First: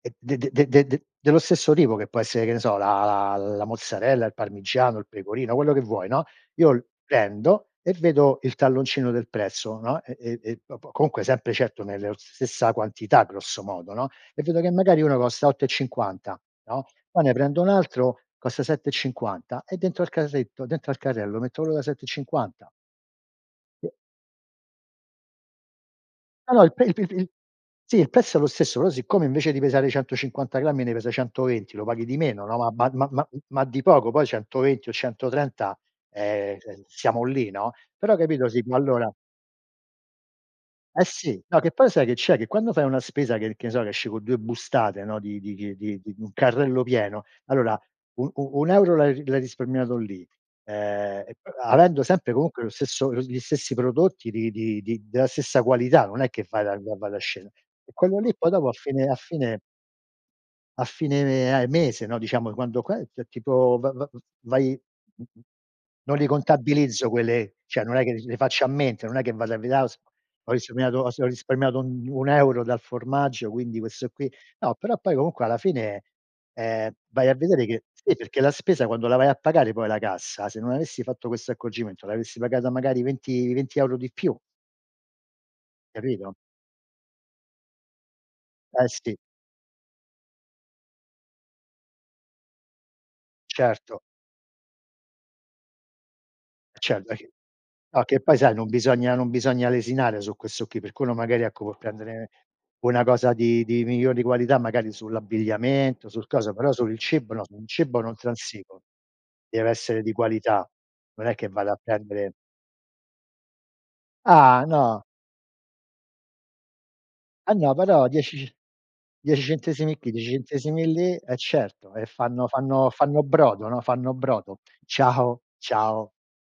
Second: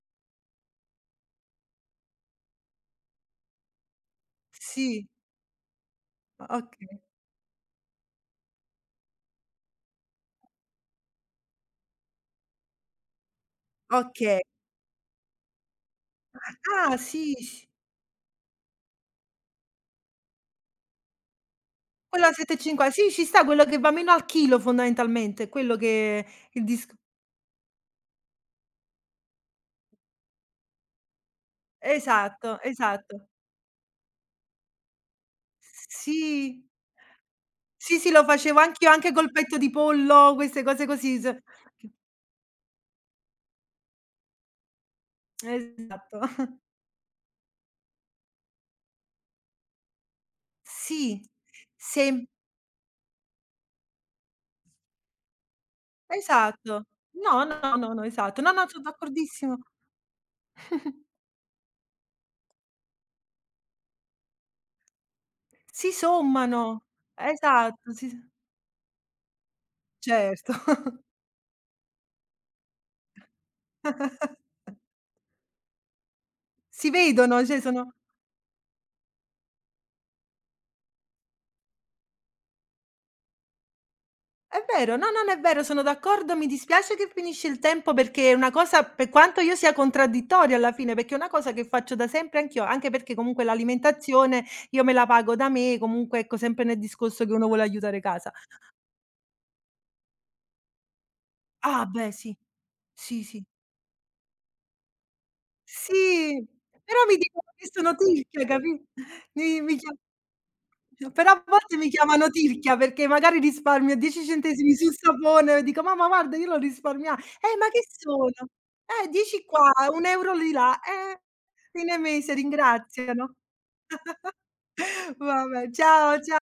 Eh d de de de de de dello stesso tipo che può essere che ne so la la la mozzarella, il parmigiano, il Sì. pecorino, quello che vuoi, no. O Io okay. prendo e vedo il talloncino del prezzo, no, e e e dopo comunque sempre certo nella stessa quantità grosso modo, no. Okay. E vedo che magari uno costa 8,50, no. Ah, Poi ne sì prendo s un altro, costa 7,50 e dentro al carretto, dentro al carrello, metto quello da sette e Quella a sette e cinquanta. cinqua sì ci sta, quello che va meno al chilo fondamentalmente, è quello che No, no il il pre disc il pr il pr sì il prezzo è lo stesso però siccome invece di pesare 150 grammi ne pesa 120 lo paghi di meno no. Esatto, Ma ba ma esatto. ma ma ma di poco poi 120 o 130, S ehm, sì. siamo lì, no. Sì, sì, Però lo capito facevo sì po anch'io anche allora col petto di pollo queste cose Eh così se sì, no che poi ch sai che c'è, che quando fai una spesa che che ne so che esce con 2 bustate, no, di di di di di Esatto. di un carrello pieno, allora u u un euro l'hai l'hai risparmiato lì, Sì, ehm, e poi avendo sem sempre comunque lo stesso lo gli stessi prodotti di-di di della stessa qualità, non è che fai la. Esatto. No, [unintelligible] no, no, E no, quello lì esatto, no, poi no, dopo a so fine a d'accordissimo. fine a fine eh mese, no, diciamo quando qua, cioè tipo v v va vai [unintelligible] Si non li sommano, contabilizzo quelle, cioè esatto. non è Si che l so le faccio a mente, non è che vado a vedere ah ho s ho Certo. risparmiato ho s ho risparmiato un un euro dal formaggio, quindi questo qui. No, però poi comunque alla fine, Si ehm, vai a vedono, cioè vedere che sono sì, perché la spesa quando la vai a pagare poi alla cassa, se non avessi fatto questo accorgimento l'avresti pagata magari 20, 20 € di più. È vero, no, no, no è vero, sono d'accordo, Capito? mi dispiace che finisce il tempo perché è una cosa Eh per sì. quanto io sia contraddittoria alla fine, perché è una cosa che faccio da sempre anch'io, anche perché comunque Certo. l'alimentazione io me la pago da me, comunque ecco sempre nel Certo. discorso che uno vuole aiutare No, che casa. poi sai non bisogna non bisogna lesinare su questo qui, per quello magari ecco vuol Ah beh prendere sì! una Sì, cosa sì. di di migliori qualità magari sull'abbigliamento, sul Sì, coso, però sul il però mi cibo no, dicono su un che sono cibo non tirchia, capì transigo. Mi Deve mi chia essere di qualità. [unintelligible] Non Però è a che vado volte a mi chiamano prendere tirchia perché magari risparmio 10 Ah centesimi sul no! sapone e dico: "Mamma guarda io l'ho risparmia" Eh eh ma no, che però sono. 10 c Eh 10 10 qua, centesimi un qui, 10 euro di là centesimi lì, eh, eh certo fine e mese fanno fanno fanno ringraziano. brodo, no. Fanno brodo. Ciao, Vabbè, ciao. ciao cia